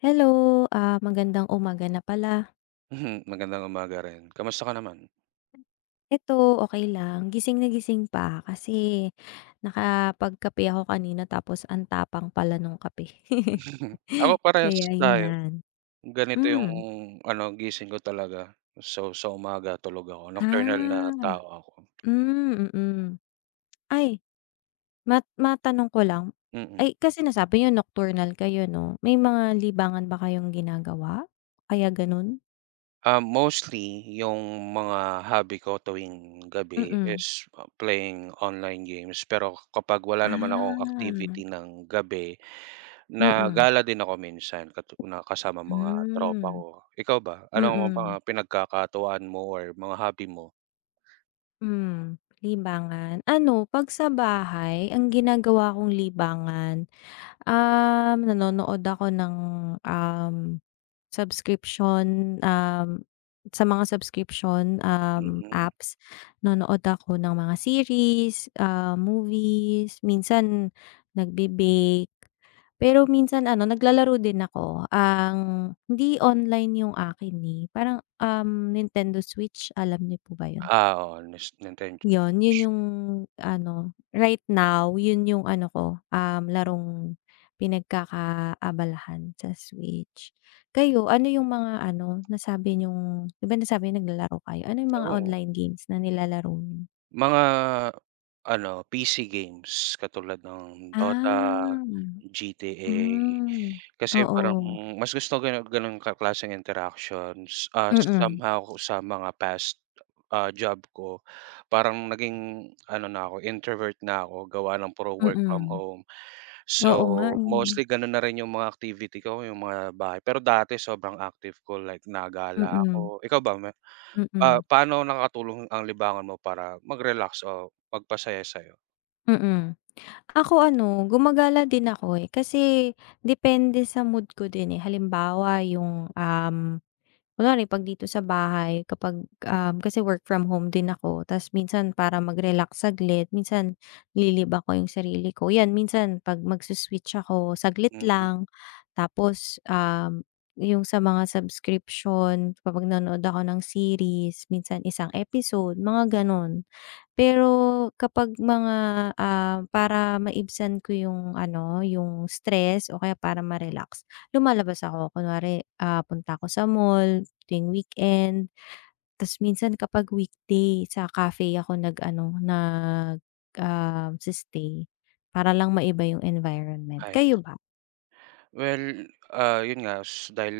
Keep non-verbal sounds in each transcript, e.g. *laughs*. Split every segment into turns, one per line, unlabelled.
Hello! Ah, magandang umaga na pala.
Mhm! Magandang umaga rin, kamusta ka naman?
Ito, okey lang, gising na gising pa. Kasi nakapagkape ako kanina tapos ang tapang pala nung kape. *chuckles*
Mm. Ako, parehas
Kaya
tayo,
ayan,
ganito yung
hmm.
ano, gising ko talaga, so sa umaga tulog ako. Nocturnal na
Ah!
tao ako.
Hmm, mhm. Ay, ma matanong ko lang,
Mm.
ay, kasi nasabi niyo nocturnal kayo 'no. May mga libangan ba kayong ginagawa, kaya gano'n?
Ah, mostly, yung mga hobby ko tuwing gabi
Mm.
is playing online games. Pero kapag wala naman akong
Ah.
activity ng gabi, na
Mm.
gala din ako minsan katu na kasama mga tropa
Hmm,
ko. Ikaw ba, anong mga
mm.
pinagkakatuwaan mo or mga hobby mo?
Hmm, libangan? Ano, 'pag sa bahay, ang ginagawa kong libangan, um, nanonood ako ng, um, subscription, um, sa mga subscription, um,
Mm.
apps. Nanonood ako ng mga series, ah, movies, minsan nagbe-bake, pero minsan ano, naglalaro din ako. Ang hindi online yung akin, eh, parang, um, Nintendo Switch. Alam niyo po ba 'yon?
Ah, oo. Nes Nintendo
'Yon 'yon
Switch.
yung ano, right now, 'yon yung ano ko, um, larong pinagkakaabalahan, sa switch. Kayo, ano yung mga ano, nasabi niyong di ba nasabi niyo naglalaro kayo? Ano yung mga
Oo.
online games na nilalaro niyo?
Mga, ano PC games katulad ng DOTA,
Ah,
GTA
hmm,
Kasi parang,
oo.
hmm, mas gusto ganun, ganung ka klaseng interactions. Ah,
Mm.
somehow kung sa mga past, ah, job ko. Parang naging ano na 'ko introvert na 'ko. Gawa ng puro work from
Mm.
home.
Oo nga
So,
eh.
mostly ganun na rin yung mga activity ko. Yung mga bahay. Pero dati sobrang active ko like na-gala
Mm.
ako. Ikaw ba, me ah,
Mm.
paano nakatulong ang libangan mo para mag-relax o magpasaya sa'yo?
Mm. Ako ano, gumagala din ako eh. Kasi, depende sa mood ko din eh. Halimbawa yung, um, kunwari pag dito sa bahay, kapag, um, kasi work from home din ako. Ta's minsan para mag-relax saglit. Minsan, nililibang ko yung sarili ko, yan. Minsan pag mag-su-switch ako saglit
Mm.
lang, tapos, um, yung sa mga subscription kapag nanood ako ng series minsan isang episode, mga ganun. Pero, kapag mga, ah, para maibsan ko yung ano, yung stress, o kaya para ma-relax, lumalabas ako. Kunwari ah, punta ako sa mall, tuwing weekend. Ta's minsan kapag weekday sa cafe ako nag-ano nag um, si-stay. Para lang maiba yung environment. Kayo
Ayos.
ba?
Well ah, yun nga dahil,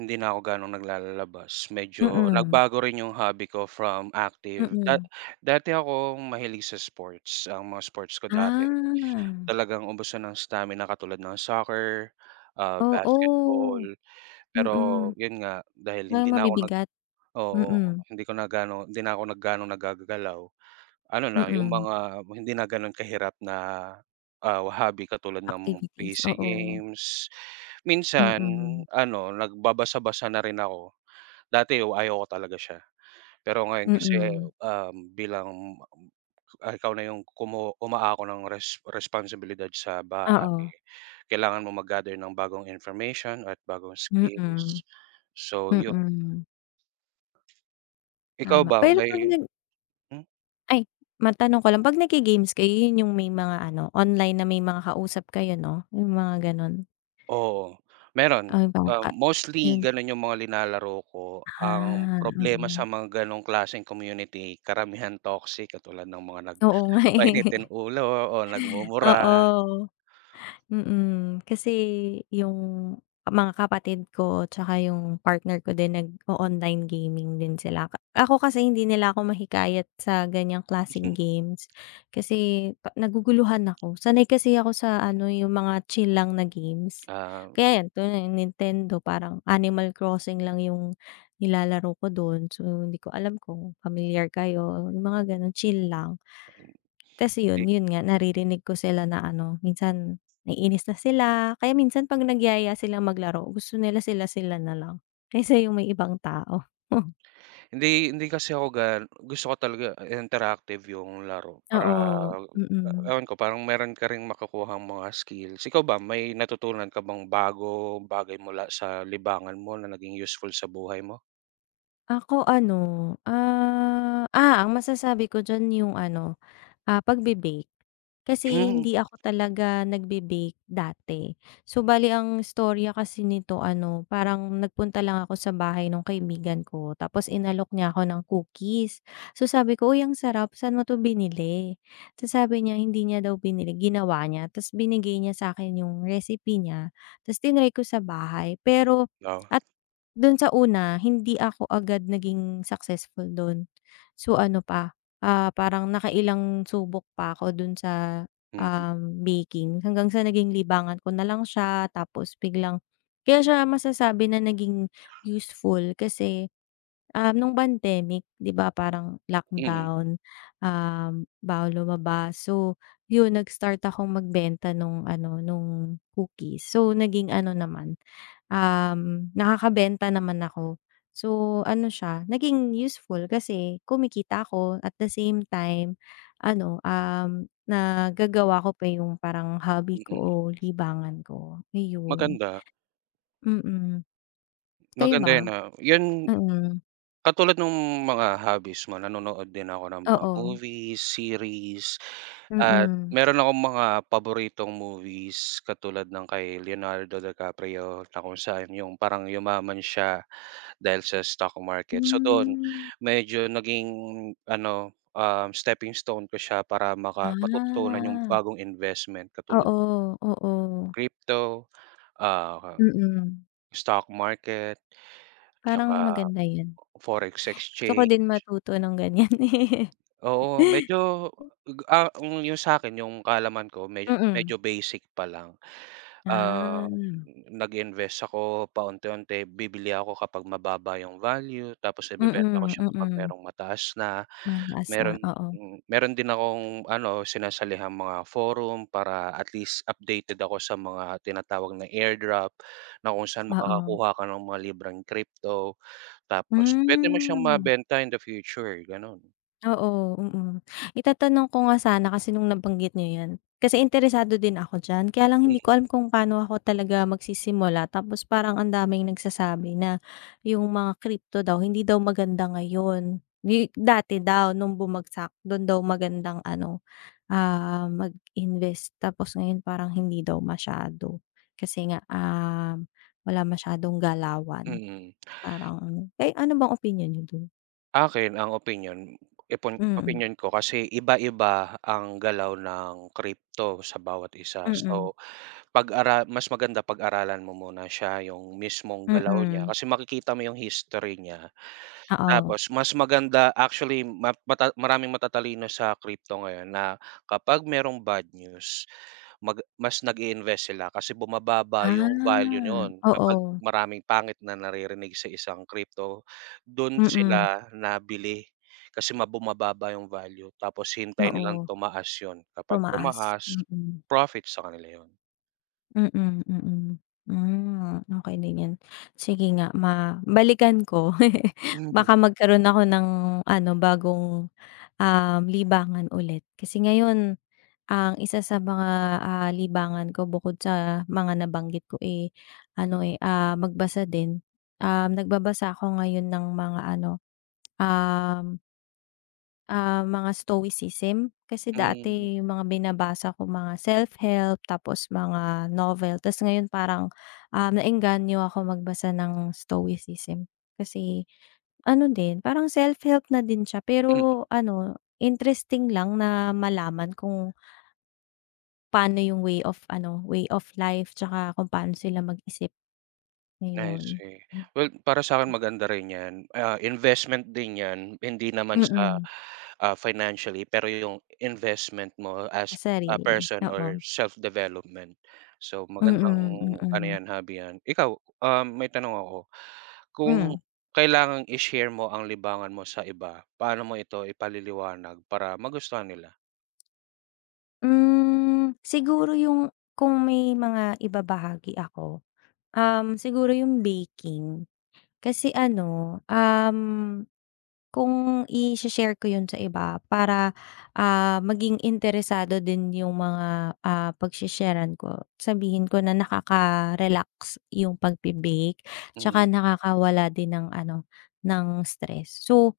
hindi na 'ko gaanong naglalalabas medyo
Mm.
nagbago rin yung hobby ko from active da
Mm.
dati akong mahilig sa sports, ang mga sports ko dati,
Ah.
talagang ubusan ng stamina katulad ng soccer, ah, basketball.
Oo
Pero
mm.
yun nga, dahil hindi
Parang
na ako nag
mabibigat?
oo.
Mm.
Hindi ko na gaano, hindi na 'ko nagganong naggagagalaw. Ano na yung
Mm.
mga hindi na ganun kahirap na, ah, hobby katulad ng
Activities,
PC
oo.
games, minsan
Mm.
ano nagbabasa-basa na rin ako. Dati yo ayoko talaga siya. Pero ngayon kasi,
Mm.
um, bilang, ah, ikaw na yung kumu umaako ng res responsibilidad sa bahay.
Oo.
Eh kailangan mong mag-gather ng bagong information at bagong
Mm.
skills. So yun.
Mm.
Ikaw
Tama,
ba
pero pag
may
nag
Hmm.
Ay matanong ko lang. Pag nag-ge-games kayo yun yung may mga ano, online na may mga kausap kayo no? Yung mga ganun?
Oo, meron.
Ay
Ah,
baka
mostly
yun.
ganun yung mga nilalaro ko. Ang
Ah,
problema
mm.
sa mga ganung klaseng community karamihan toxic. Katulad ng mga nag
Oo nga eh. *chuckles*
mainitin ulo o nagmumura.
Oo. Mm. Kasi, yung, mga kapatid ko tsaka yung partner ko din nag-o-online gaming din sila. Ako kasi hindi nila ako mahikayat sa ganyang klaseng
Mhm.
games. Kasi, ka naguguluhan ako. Sanay kasi ako sa ano yung mga chill lang na games.
Ah.
Kaya yan, tulad niyan Nintendo, parang Animal Crossing lang yung nilalaro ko dun. So hindi ko alam kung pamilyar kayo, mga ganun, chill lang. Kasi iyun,
Di
iyun nga naririnig ko sila na ano, minsan nainis na sila. Kaya minsan pag nagyaya silang maglaro, gusto nila sila-sila nalang kaysa yung may ibang tao. *chuckles*
Hindi hindi kasi ako gan gusto ko talaga, ah, interactive yung laro. Para,
Oo, mm.
ewan ko, parang meron ka ring makukuhang mga skills. Ikaw ba, may natutunan ka bang bago, bagay, mula sa libangan mo na naging useful sa buhay mo?
Ako, ano, ah, Ah! Ang masasabi ko diyan yung ano, ah, pagbe-bake. Kasi
Hmm.
hindi ako talaga nagbe-bake dati. So, bale ang istorya kasi nito ano, parang nagpunta lang ako sa bahay nung kaibigan ko tapos inalok niya ako ng cookies. So, sabi ko, "Uy, ang sarap, saan mo to binili?" Tapos sabi niya, hindi niya daw binili, ginawa niya tas binigay niya sa'kin yung recipe niya, tas tinry ko sa bahay. Pero
Oo.
at dun sa una, hindi ako agad naging successful do'n. So, ano pa, ah, parang nakailang subok pa ako dun sa,
Mm.
um, baking. Hanggang sa naging libangan ko nalang siya, tapos biglang kaya siya masasabi na naging useful kasi, ah, nung pandemic, 'di ba parang
Mm.
lockdown? Um, bawal lumabas, so yun, nag-start akong magbenta nung ano, nung cookies. So, naging ano naman, um, nakakabenta naman ako. So, ano siya, naging useful, kasi kumikita ako, at the same time ano, um, nagagawa ko pa yung parang hobby ko o
Mm.
libangan ko, ayun.
Maganda.
Mm. Kayo
Maganda 'yan,
ba?
oo. 'Yan,
Mm.
katulad nung mga hobbies mo, nanonood din ako ng mga
Oo.
movies, series, at
Mm.
meron akong mga paboritong movies katulad ng kay Leonardo Di Caprio na kung saan yung parang yumaman siya dahil sa stock market. So do'n,
Hmm.
medyo naging ano, ah, steppingstone ko siya para maka matututunan yung
Ah.
bagong investment katulad
Oo, oo.
Crypto, ah,
Mm.
Stock market
Parang
tsaka
maganda yun.
Forex
Gusto ko
Exchange.
din matuto ng ganiyan, eh.
Oo, medyo,
*chuckles*
ah, yung sa'kin, yung kaalaman ko medyo
Mm.
medyo basic pa lang.
Ah,
Ah,
hmm.
nag-invest ako paunti-unti. Bibili ako kapag mababa yung value tapos ibebenta ko
Mm,
siya kapag
mm.
merong mataas na.
Mataas na,
Meron
oo.
meron din akong ano, sinasalihang mga forum para at least updated ako sa mga tinatawag na airdrop, na kung saan
Oo.
makakakuha ka ng mga libreng crypto tapos puwede mo siyang
Hmm.
mabenta in the future, gano'n.
Oo, mm. Itatanong ko nga sana, kasi nung nabanggit niyo 'yan, kasi interesado din ako diyan. Kaya lang hindi
Hmm.
ko alam kung pa'no ako magsisimula tapos parang ang daming nagsasabi na yung mga crypto daw, hindi daw maganda ngayon, 'di dati daw, nung bumagsak. Dun daw magandang ano, ah, mag invest tapos ngayon parang hindi daw masyado, kasi nga, um, wala masyadong galawan.
Mhm. *gasps*
Parang eh, ano bang opinyon niyo dun?
Akin, ang opinyon ipon
Mm.
opinyon ko kasi iba-iba ang galaw ng crypto sa bawat isa,
Mm.
so pag-ara mas maganda pag-aralan mo muna siya, yung mismong galaw niya.
Mm.
Kasi makikita mo yung history niya.
Oo.
Tapos mas maganda, actually, ma mata maraming matatalino sa crypto ngayon na kapag merong bad news, mag mas nag-iinvest sila kasi bumababa yung value
Ah,
no'n, kapag
oo.
maraming pangit na naririnig sa isang crypto. Do'n
Mm.
sila na bili kasi ma bumababa yung value tapos hinihintay nilang
Oo.
tumaas yun. Kapag
Tumaas,
tumaas
mm.
profit sa kanila yun.
Mm, mm. Hmm, okey din yan. Sige nga ma balikan ko, *laughs*
Mhm.
baka magkaroon ako ng ano bagong, um, libangan ulit. Kasi ngayon, ang isa sa mga, ah, libangan ko bukod sa mga nabanggit ko, eh, ano, eh, ah, magbasa din, um, nagbabasa ako ngayon ng mga ano, um ah, mga stoicism. Kasi
Hmm.
dati yung mga binabasa ko mga self-help, tapos mga novel. Tas ngayon parang, um, naengganyo ako magbasa ng stoicism kasi ano din parang self-help na din siya,
Mm.
pero ano interesting lang na malaman kung Paano yung way of ano, way of life tsaka kung pano sila mag isip.
I
Ayun.
see. Well, para sa'kin maganda rin yan, ah, investment din yan. Hindi naman sa,
Mm.
ah, financially pero yung investment mo
Sa
as a
sarili,
person or
oo.
self-development. So, magandang
Mm,
ano
mm.
yan, hobby yan. Ikaw, ah, may tanong ako, kung
Hmm.
kailangang i-share mo ang libangan mo sa iba, paano mo ito ipaliliwanag para magustuhan nila?
Mm siguro yung kung may mga ibabahagi ako, um, siguro yung baking. Kasi ano, um, kung i-shi-share ko yun sa iba para, ah, maging interesado din yung mga, ah, pag-shesharan ko sabihin ko na nakaka-relax yung pag-bebake. Tsaka
Mhm.
nakakawala din ng ano ng stress. So,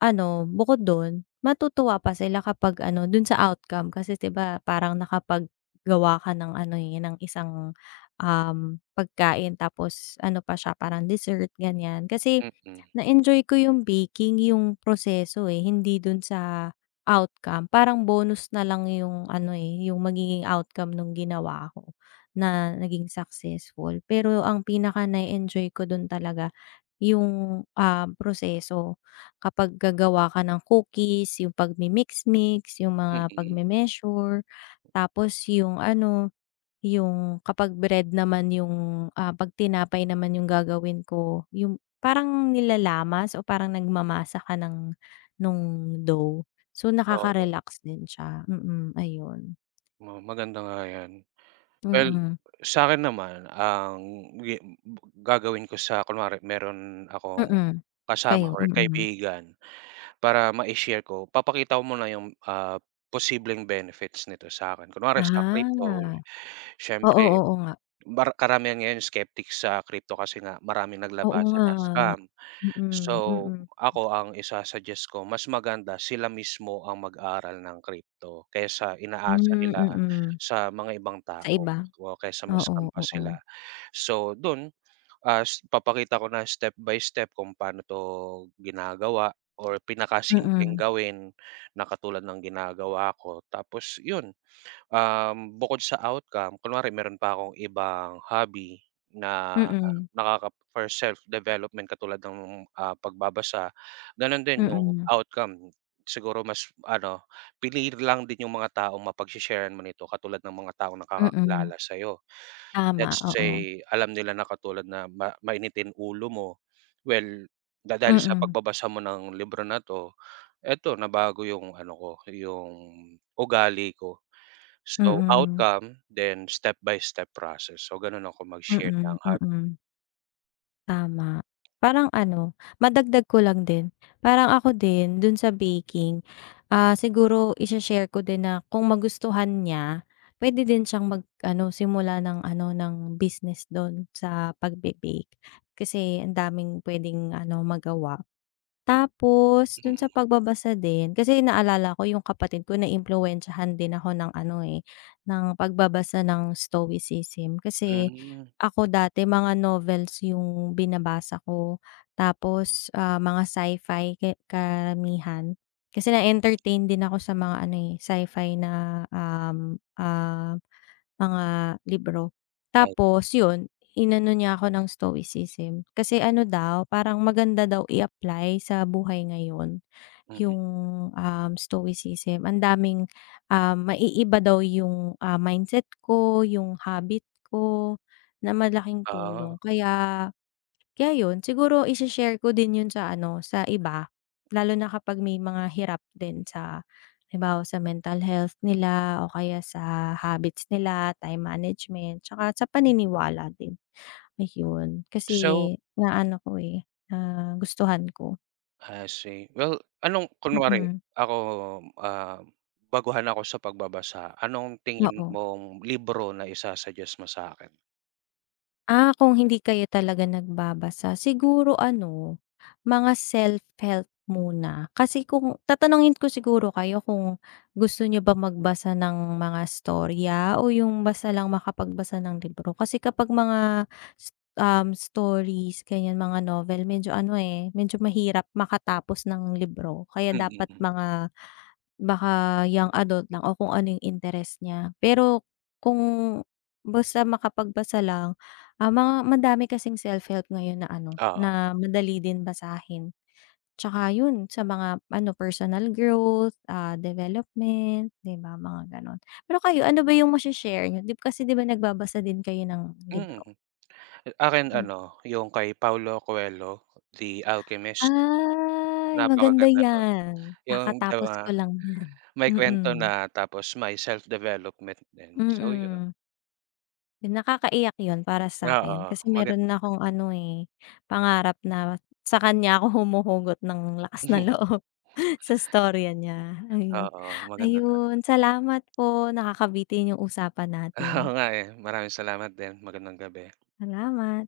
ano, bukod dun, matutuwa pa sila kapag ano dun sa outcome. Kasi di ba parang nakapag-gawa ka ng ano ng isang, um, pagkain. Tapos ano pa siya parang dessert, ganyan. Kasi
Mm.
na enjoy ko yung baking yung proseso, eh. Hindi dun sa outcome. Parang bonus na lang yung ano, eh, yung magiging outcome nung ginawa ko, na naging successful. Pero ang pinaka na enjoy ko dun talaga, yung, ah, proseso. Kapag gagawa ka ng cookies, yung pag-mimix-mix, yung mga pag
Mm.
me-measure, tapos yung ano, yung kapag bread naman yung, ah, pag tinapay naman yung gagawin ko. Yung parang nilalamas o parang nagmamasa ka ng, nung dough. So,
Oo.
nakaka-relax din siya. Mm, ayun.
Oo maganda nga yan. Well
Mm.
sakin naman, ang gagawin ko sa kunwari meron akong
Mm.
kasama
Kayo
or
mm.
kaibigan para ma-ishare ko, papakita ko muna yung, ah, posibleng benefits nito sakin. Kunwari sa crypto,
Ah. Oo
siyempre,
oo nga.
mar karamihan ngayon skeptics sa crypto kasi nga maraming
Oo
naglabasan
nga,
na scam.
mm
So,
mm.
ako ang isa-suggest ko, mas maganda sila mismo ang mag-aral ng crypto. Kaysa inaasa
Hmm
nila
mm.
sa mga ibang
Sa
tao,
iba,
kaysa ma-scam
oo
pa sila.
oo.
So, dun, ah, papakita ko na step by step kung pano to ginagawa, or pinaka-simpleng
Mm.
gawin na katulad ng ginagawa ko. Tapos yun, um, bukod sa outcome, kunwari meron pa akong ibang hobby na
Mm.
nakaka for self development katulad nung, ah, pagbabasa, ganun din, yung
Mm.
outcome. Siguro mas ano pili lang din yung mga taong mapag she-sharan mo nito. Katulad ng mga taong
Mm.
nakakakilala sayo,
Tama
let's
oo
say alam nila na katulad na ma mainitin ulo mo. Well dahil sa
Mm.
pagbabasa mo ng libro na to, eto, nabago yung ano ko, yung, ugali ko. So,
Mm.
outcome, then step by step process. So, ganun ako mag share ng
Mm
hobby.
mm. Tama. Parang ano, madagdag ko lang din. Parang ako din dun sa baking. Ah, siguro i-she-share ko din na kung magustuhan niya, pwede din siyang mag-ano simula ng ano ng business dun sa pagbe-bake. Kasi ang daming pwedeng ano magawa. Tapos dun sa
Mm.
pagbabasa din, kasi naalala ko yung kapatid ko naimpluwensyahan din ako ng ano, eh, ng pagbabasa ng stoicism kasi
Mm.
ako dati mga novels yung binabasa ko. Tapos, ah, mga sci-fi ki karamihan. Kasi na-entertain din ako sa mga ano eh, sci-fi na, um, ah, mga libro.
Ay.
Tapos yun, inano niya ako ng stoicism. Kasi ano daw parang maganda daw i-apply sa buhay ngayon,
Mm.
yung, um, stoicism. Ang daming, ah, maiiba daw yung, ah, mindset ko, yung habit ko, na malaking tulong.
Ah.
Kaya, kaya yun. Siguro i-she-share ko din yun sa ano sa iba. Lalo na kapag may mga hirap din sa halimbawa sa mental health nila, o kaya sa habits nila, time management, 'tsaka sa paniniwala din, ayun.
So.
Kasi na-ano ko, eh, nagustuhan ko.
I see. Well anong, kunwari
Mm.
ako, ah, baguhan ako sa pagbabasa. Anong tingin
Oo.
mong libro na isu-sugguest mo sa'kin?
Ah, kung hindi kayo talaga nagbabasa, siguro ano, mga self-help muna. Kasi kung tatanungin ko siguro kayo kung gusto niyo bang magbasa ng mga storya o yung basta lang makapagbasa ng libro? Kasi kapag mga s um, stories, ganyan, mga novel, medyo ano, eh, medyo mahirap makatapos ng libro kaya dapat
Mm.
mga baka young adult lang o kung ano yung interes niya. Pero kung basta makapagbasa lang, ah, mga madami kasing self-help ngayon na ano,
Oo.
na madali din basahin. Tsaka yun, sa mga ano, personal growth, ah, development, 'di ba, mga gano'n. Pero kayo, ano ba yung mashe-share niyo, di kasi 'di ba nagbabasa din kayo ng
Mm.
libro?
Akin
Mm.
ano, yung kay Paulo Coelho, The Alchemist.
Ay maganda
Napakaganda nun.
'yan.
Yung though,
Kakatapos
ah,
ko lang niyan.
may kwento
Mm.
na tapos may self development din. So yun.
Mm. Yun, nakakaiyak yun para sa'kin.
Oo,
Kasi
maganda
meron na
siya.
akong ano, eh, pangarap na sa kanya ako humuhugot ng lakas ng
*laughs*
loob. Sa storya niya, ayun.
Oo, maganda talaga.
Ayun, salamat po. Nakakabitin yung usapan
Oo
natin.
nga, eh. Maraming salamat din. Magandang gabi.
Salamat.